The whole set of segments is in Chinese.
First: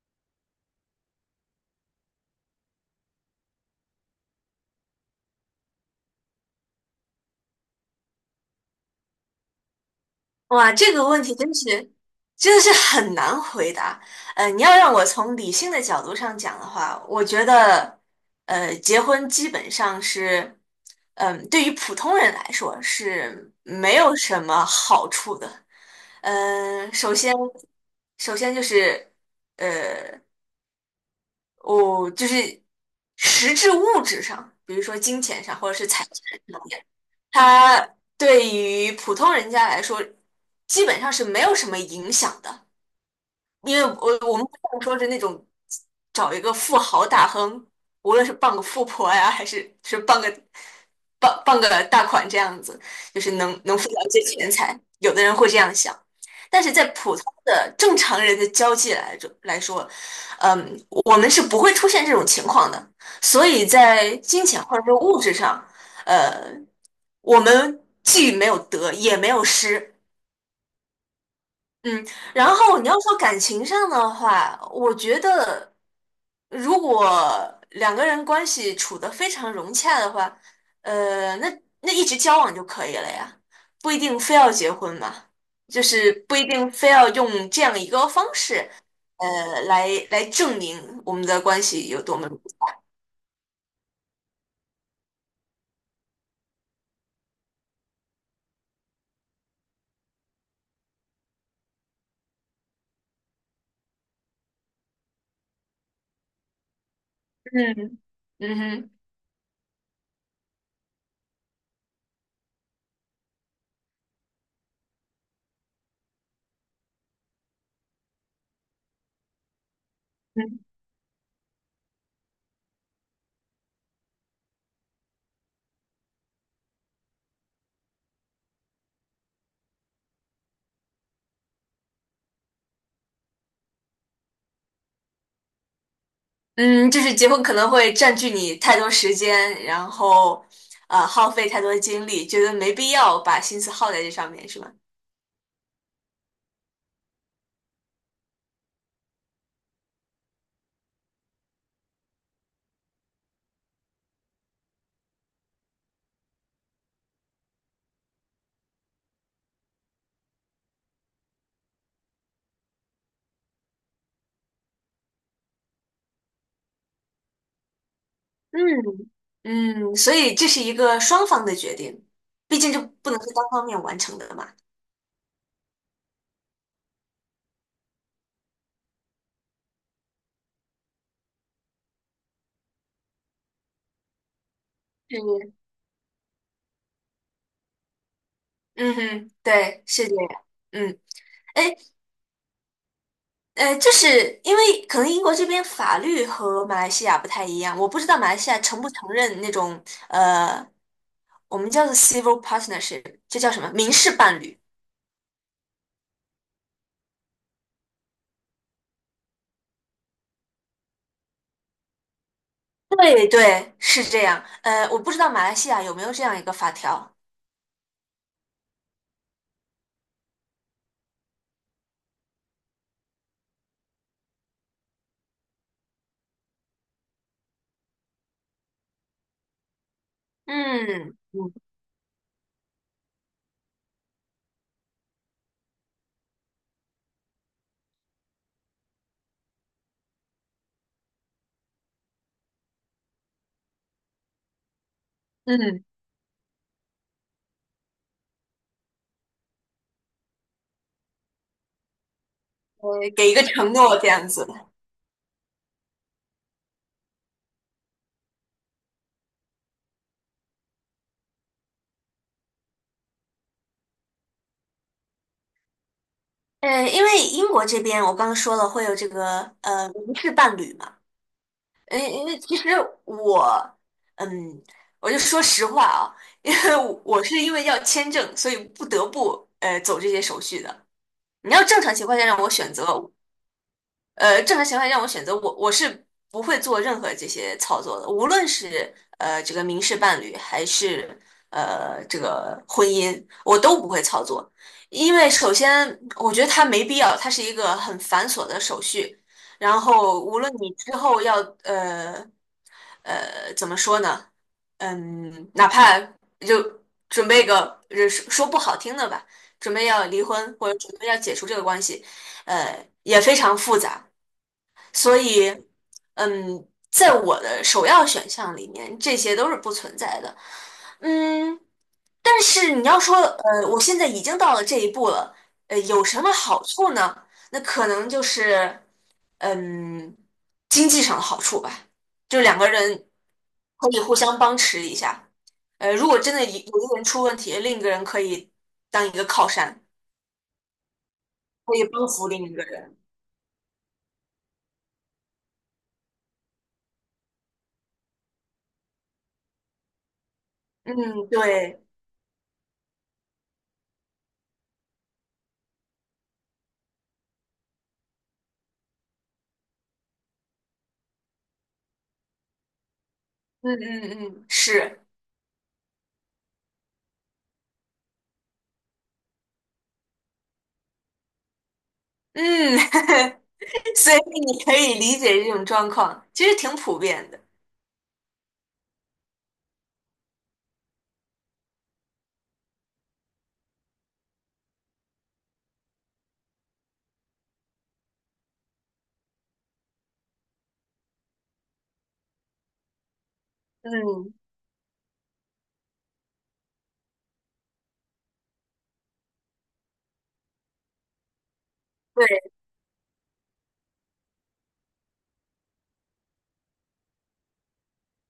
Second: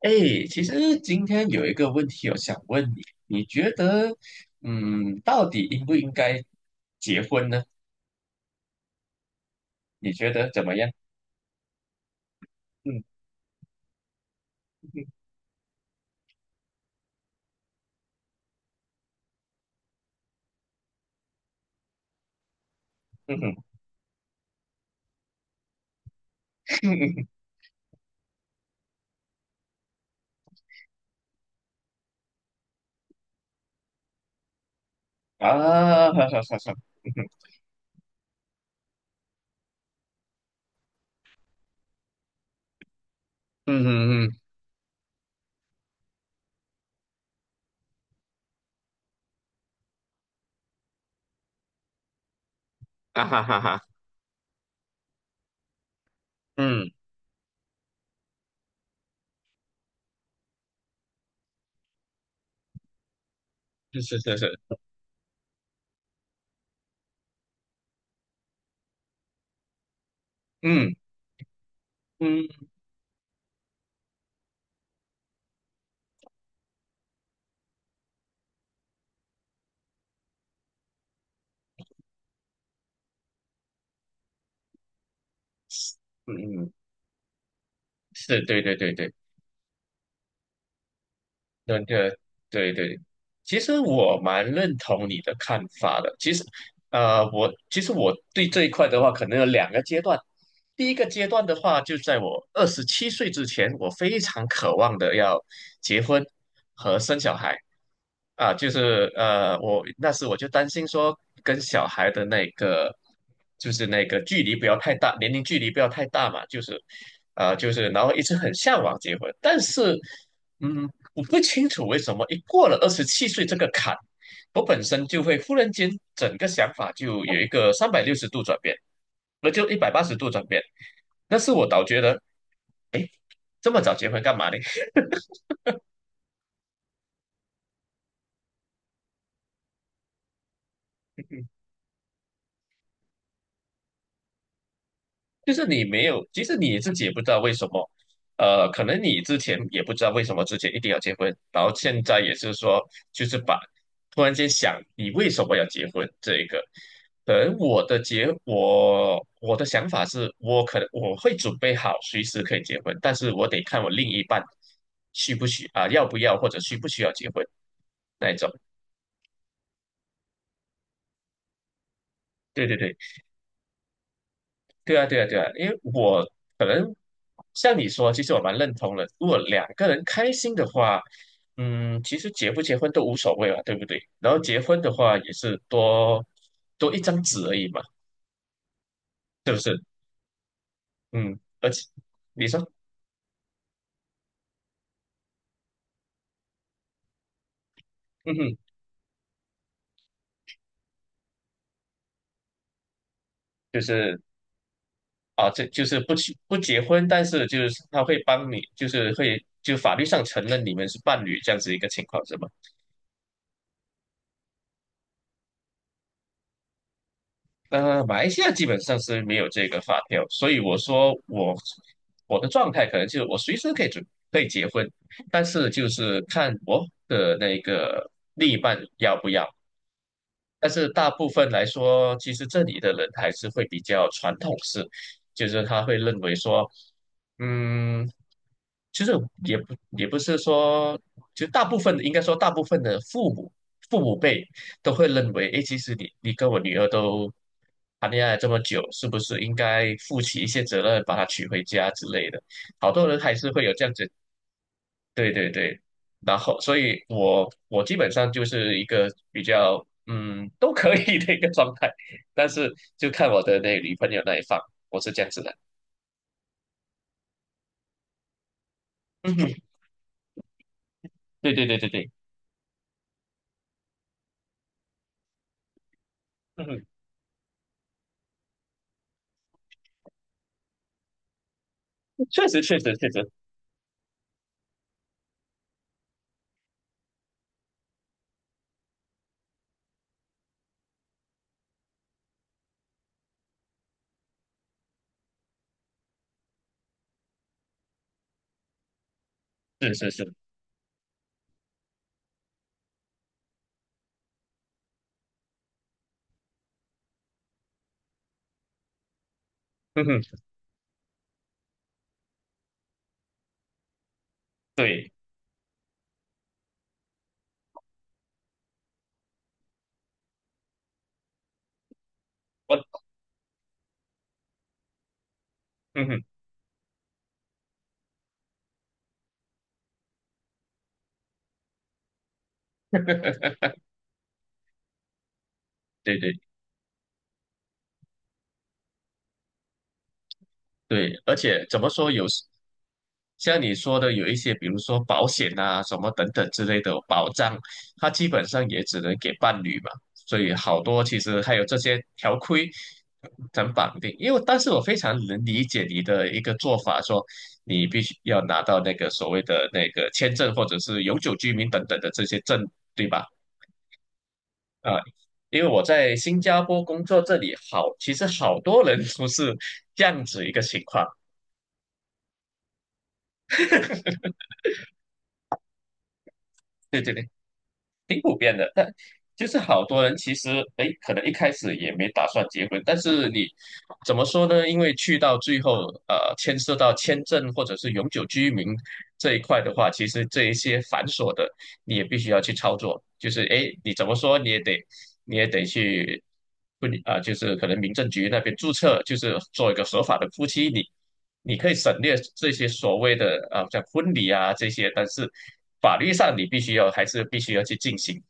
哎，其实今天有一个问题，我想问你，你觉得，到底应不应该结婚呢？你觉得怎哇，么样？这个问题真的是嗯。很难回答。你要让我从理性的角度上讲的话，我觉得，结婚基本上是，对于普通人来说嗯是哼。没有什么好处的。嗯嗯、首哼。先，首先就是，呃，我就是实质物质上，比如说金钱上或者是财啊，产哈哈哈上。哈。它对于普通人家来说，基本上是没有什么影响的，因嗯为哼我嗯哼我嗯。们不像说是那种找一个富豪大亨，无论是傍个富婆呀，还是傍个大款这样子，就啊是哈能哈能富哈。到一些钱财，有的人会这样想。但是在嗯。普通的正常人的交际来着来说，我们是不会出现这种情况的，所以在是是金是。钱或者说物质上。呃，我们既没有得也没有失，嗯嗯，然嗯后你要说感情上的话，我觉得如果两个人关系处得非常融洽的话，呃，那那一直交往就可以了呀，不一定非要结婚嘛，就是嗯不一定嗯。非要用这样一个方是对式，对对对。来证明我们的关那系有个，多么融对洽，对，其实我蛮认同你的看法的。其实，我对这一块的话，可能有两个阶段。第一个阶段的话，就在我二十七岁之前，我非常渴望的要结婚和生小孩。嗯啊，嗯我那时就担心说，跟小孩的那个距离不要太大，年龄距离不要太大嘛，就是然后一直很向往结婚，但是。哼。嗯，我不清楚为什么一过了二十七岁这个坎，我本身就会忽然间整个想法就有一个360度转变，那就180度转变。那是我倒觉得这么早结婚干嘛呢？嗯，就是结婚可能会占据你太多时间，然后耗费太多精力，觉得没必要把心思耗在这上面，是吗？就是你没有，其实你自己也不知道为什么，可能你之前也不知道为什么之前一定要结婚，然后现在也是说，就是把突然间想你为什么要结婚这一个，可能我的结我的想法是我可能我会准备好随时可以结婚，但是我得看我另一半需不需啊、要不要或者需不需要结婚那一种。嗯，嗯，所以这是一个双方的决定，毕对竟对就对。不能是单方面完成的嘛。对啊，对啊，对啊，因为我可能像你说，其实我蛮认同的。如果两个人开心的话，嗯，其实结不结婚都无所谓嘛，对不对？然后结婚的话也是，是多一张纸而已嘛，嗯哼，是不是？对，是这样。嗯，嗯，而哎，且你说，就是因为可能英国这边法律和马来西亚不太一样，我不知道马嗯来西哼，亚承不承认那种呃，我们叫做 civil partnership，这叫什么就民事是。伴侣？啊，这就是不去不结婚，但是就是他会帮你，就是会就法律上承认你们是伴侣这样子一个情况，是吗？对对，是这样。我不知道马来西亚有没有这样一个法条。马来西亚基本上是没有这个法条，所以我说我的状态可能就是我随时可以准可以结婚，但是就是看我的那个另一半要不要。但是大嗯部分嗯来说，其实这里的人还是会比较传统式，就是他会认为说，嗯，其实也不是说，就大部分应该说大部分的父母辈都会认为，诶，其嗯，实你跟我女儿都谈恋爱这么久，是不是应该负起一些责任，把她娶回家之类的？好多呃，人给还一个是会有承这样诺子。这样子。对对对，然后所以我基本上就是一个比较都可以的一个状态，但是就看我的那女朋友那一方，我是这样子的。因为英国这边我刚刚说了会有这嗯个哼。无事伴侣嘛，对对对对对。因为其实我，嗯，我就说实话啊，因嗯为哼。我是因为要签证，所以不得不走这些手续的。你要正常情况下让确我实选确择，实确实。正情情况下让我选择，我是不会做任何这些操作的，无论是这个民事伴侣还是这个婚姻，我都不会操作，因为首先我觉得它没必要，它是一个很繁琐的手续，然是是后是。无论你之后要呃怎么说呢，哪怕就准备个说说不好听的吧，准备嗯要哼。离婚或者准备要解除这个关系，也非常复杂。对。所以，在我的首要选项里面，这些都是不存在的。嗯，但是你要我。说，我现在已经到了这一步了，有嗯什哼。么好处呢？那可能就是，嗯，经济上的好处吧，就两个人可以互相帮持一下。如果对真对的有一个人出问题，另一个人可以当一个靠山，对，而且可怎以么帮说有扶时另一个人。像你说的，有一些，比如说保险啊、什么等等之类的保障，它基本上也只能给伴侣嘛。所以好多其嗯，实还有这对，些条规咱绑定。因为，但是我非常能理解你的一个做法，说你必须要拿到那个所谓的那个签证或者是永久居民等等的这些证，对吧？嗯嗯嗯，啊，是。因为我在新加坡工作，这里好，其实好多人都是这样子一个情况。嗯，所以你可以理解这种状况，其实挺普对对对。遍的。挺普遍的，但就是好多人其实，哎，可能一开始也没打算结婚，但是你怎么说呢？因为去到最后，牵涉到签证或者是永久居民这一块的话，其实这一些繁琐的，你也必须要去操作。就是哎，诶你怎么嗯，说你也得去不啊、就是可能民政局那边注册，就是做一个合法的夫妻，你可以省略这对些所谓的像婚礼啊这些，但是法律上你必须要还是必须要去进行。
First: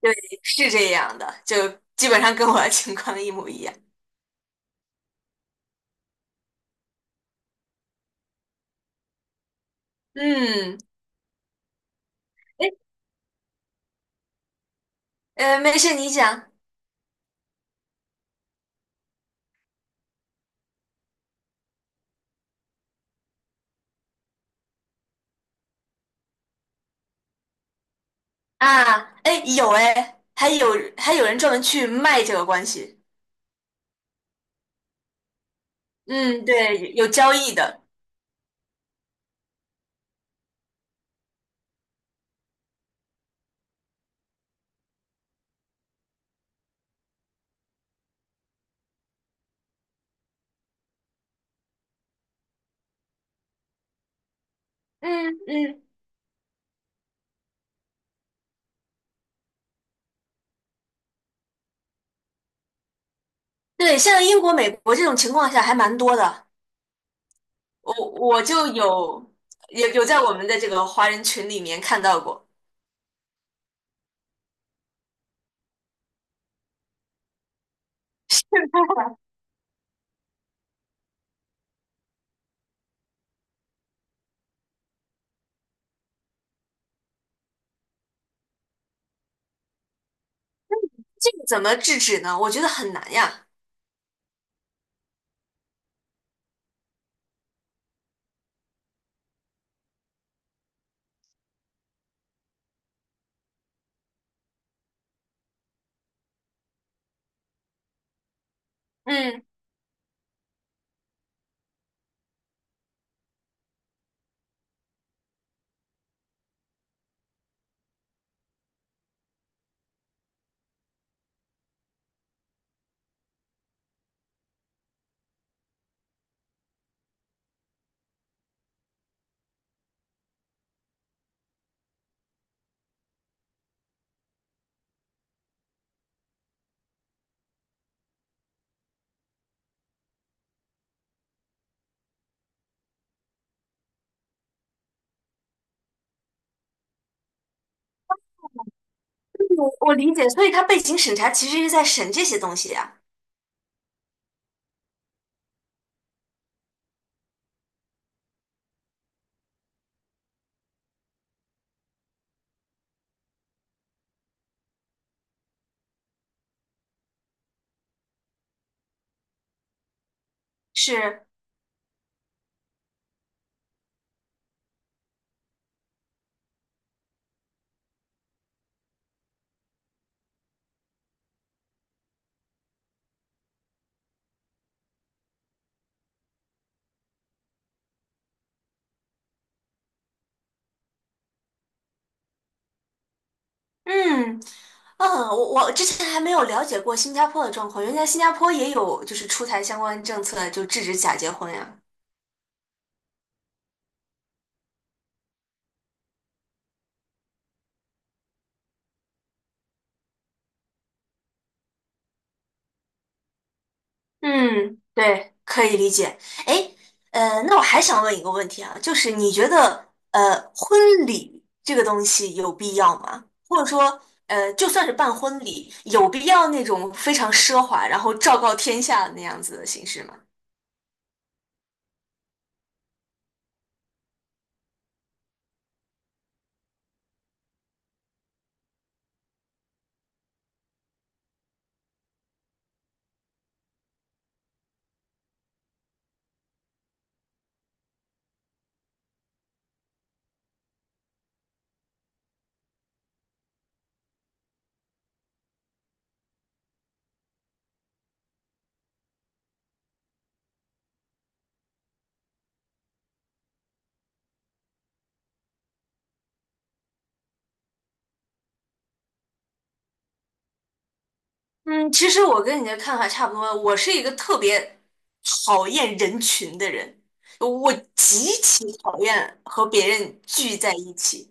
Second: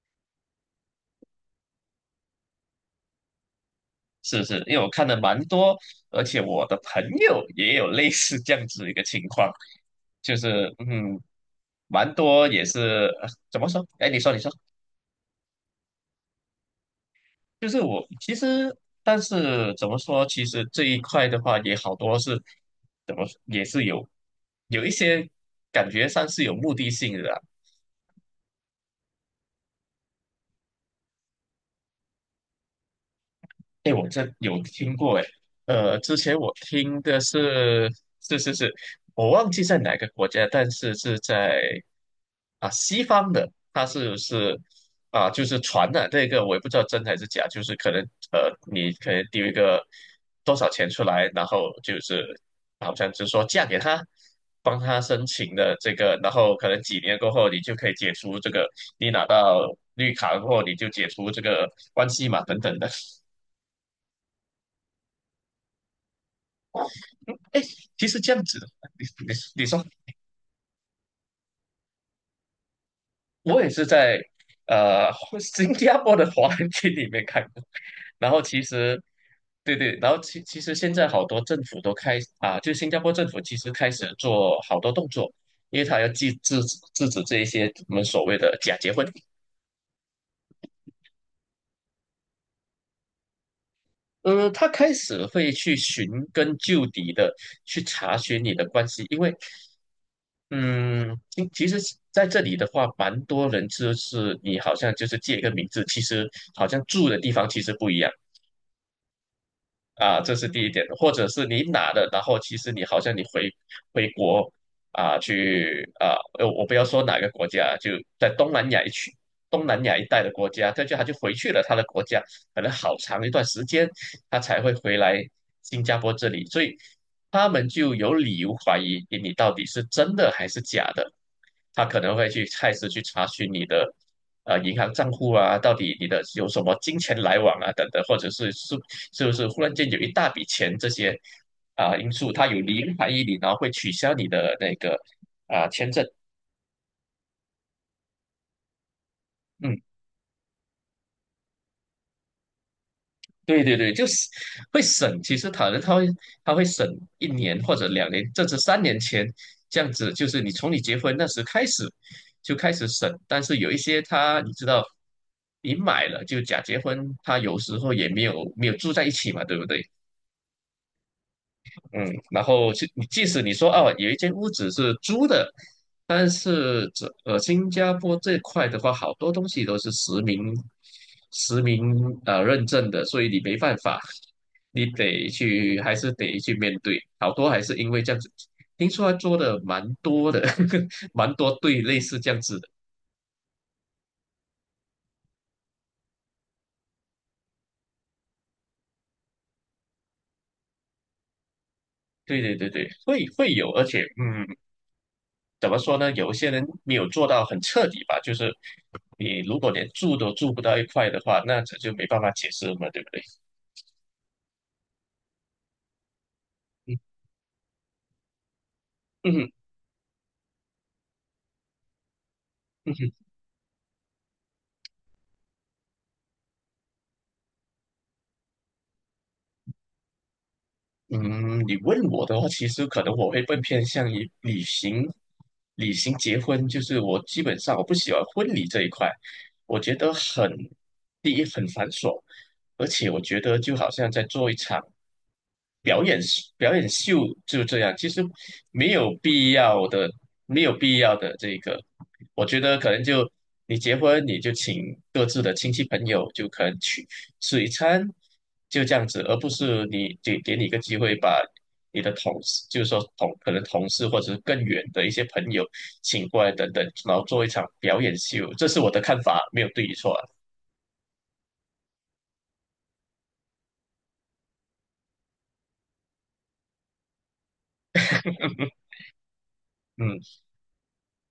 对，是这样的，就基本上跟我的情况一模一样。是是，因为我看的蛮多，而且我的朋友也有类似这样子一个情况，就是嗯，嗯，蛮多也哎，是呃怎么说？哎，你说你说。没事，你讲就是我其实，但是怎么说？其实这一块的话，也好多是怎么说也是有一些感觉上是有目的性的啊。啊，哎，还有人专门去卖这个关系。哎，我这有听过哎，之前嗯，我对，听有的交易的。是。是是是，我忘记在哪个国家，但是是在啊西方的，它是啊就是传的这个，我也不知道真还是假，就是可能你可能丢一个多少钱出来，然后就是好像就是说嫁给他，帮他申嗯请的嗯，这个，然后可能几年过后你就可以解除这个，你拿到绿卡过后你就解除这个关系嘛等等的。对，像英国、美国这种情况下还蛮多的。哎，我其实这我样子的，就你你有你说，有有在我们的这个华人群里面看到过。我也是在呃 新加坡的华人区里面看过，然后其实对对，然后其实现在好多政府都开啊，就新加坡政府其实开始做好多动作，因为他要制止这一些我们所谓的假结婚。这个怎么制止呢？我觉得很难呀。他开始会去寻根究底的去查询你的关系，因为，嗯，其实在这里的话，蛮多人就是你好像就是借一个名字，其实好像住的地方其实不一样。嗯，啊，这是第一点，或者是你拿的，然后其实你好像你回国。啊，去啊，我不要说哪个国家，就在东南亚一带的国家，他就回去了他的国家，可能好长一段时间，他才会回来新加坡这里，所以他们就有理由怀疑诶你到底是真的还是假的，他可能会去开始去查询你的。银行账户啊，到底你的有什么金钱来往啊，等等，或者是是不是忽然间有一大笔钱这些因素，它有零还一零，然后会取消你的那个签证。嗯，我理解，所以他背景审查其实是在审这些东西呀。对对对，就是会省。其实可能他会省一年或者两年，甚至三年前这样子，就是你从你结婚那时开始就开始省。但是有一些他你知道，你买了就假结婚，他有时候也没有住在一起嘛，对不对？是，嗯，然后即使你说哦，有一间屋子是租的，但是这新加坡这块的话，好多东西都是实名认证的，所以你没办法，你还是得去面对，好多还是因为这样子，听说他做的蛮多的，蛮多对类似这样子的。嗯，嗯，我之前还没有了解过新加坡的状况，原来新加坡也有就是出台相关政策，就制止假结婚呀。对对对对，会会有，而且嗯。怎么说呢？有一些人没有做到很彻底吧，就是你如果连住都住不到一块的话，那这就没办法解释了嘛，对不对？嗯，对，可以理解。哎，嗯那我还想问一个问题啊，就是你觉嗯得，婚礼这个东西有必要嗯吗？或者说，就算是办婚礼，有必要那种非常奢华，然后昭告天下的那样子的形式吗？嗯。你问我的话，其实可能我会更偏向于旅行结婚，就是我基本上我不喜欢婚礼这一块，我觉得很，第一很繁琐，而且我觉得就好像在做一场表演表演秀，就这样，其实没有必要的，没有必要的这个，我觉得可能就你结婚你就请各自的亲戚朋友，就可能去吃一餐，就这样子，而不是给你一个机会把你的同事，就是说同可能同事或者是更远的一些朋友请过来等等，然后做一场表演秀，这是我的看法，没有对与错啊。嗯，其实我跟你的看法差不多。我是一个特别讨厌人群的人，我极其 讨厌和别嗯，人聚在一起。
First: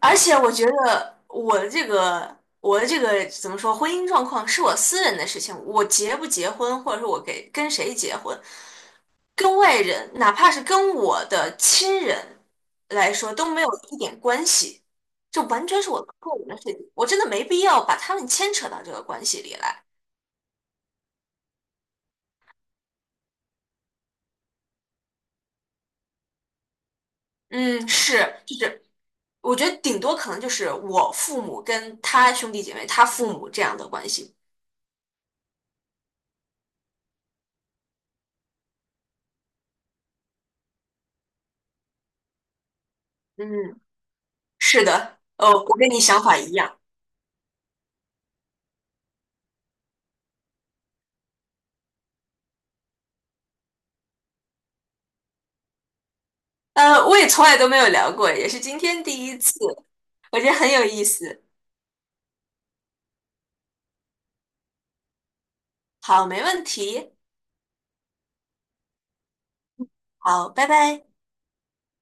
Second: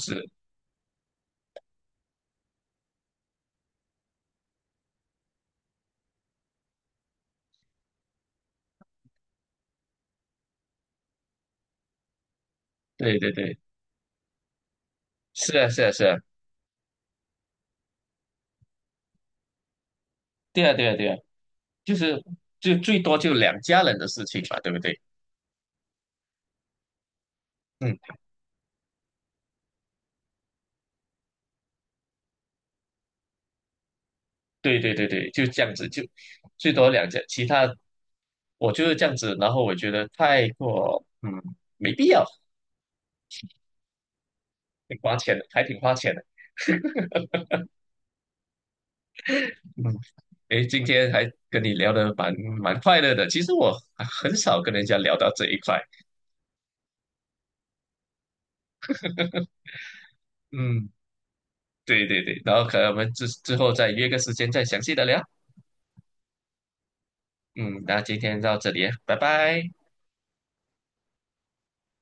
而且我觉得我的这个怎么说，婚姻状况是我私人的事情，我结不结婚，或者说我跟谁结婚，跟外人，哪怕是跟我的亲人来对对说都对。没有一点关系，这是完啊全是是啊我是啊。个人的事情，我真的没必要把他们牵扯到这个关系里来。对啊对啊对啊。就是就最多就两家人的事情嘛，对不对？嗯，嗯，是，就是我觉得顶多可能就是我父母跟他兄弟姐妹、他父母这样的关系。对对对对，就这样子，就最多两家，其他我就是这样子，然后我觉得太过没必要。嗯，是挺花的，钱的，哦，还我挺跟花你钱想的。法一样。嗯，诶，今天还跟你聊得蛮快乐的。其实我很少跟人家聊到这一块。我也从来都没有聊过，也是今天第一次，我觉得很有嗯，意思。对对对，然后可能我们之后再约个时间再详细的聊。好，没问题。嗯，那今天到这里啊，拜拜。好，拜拜。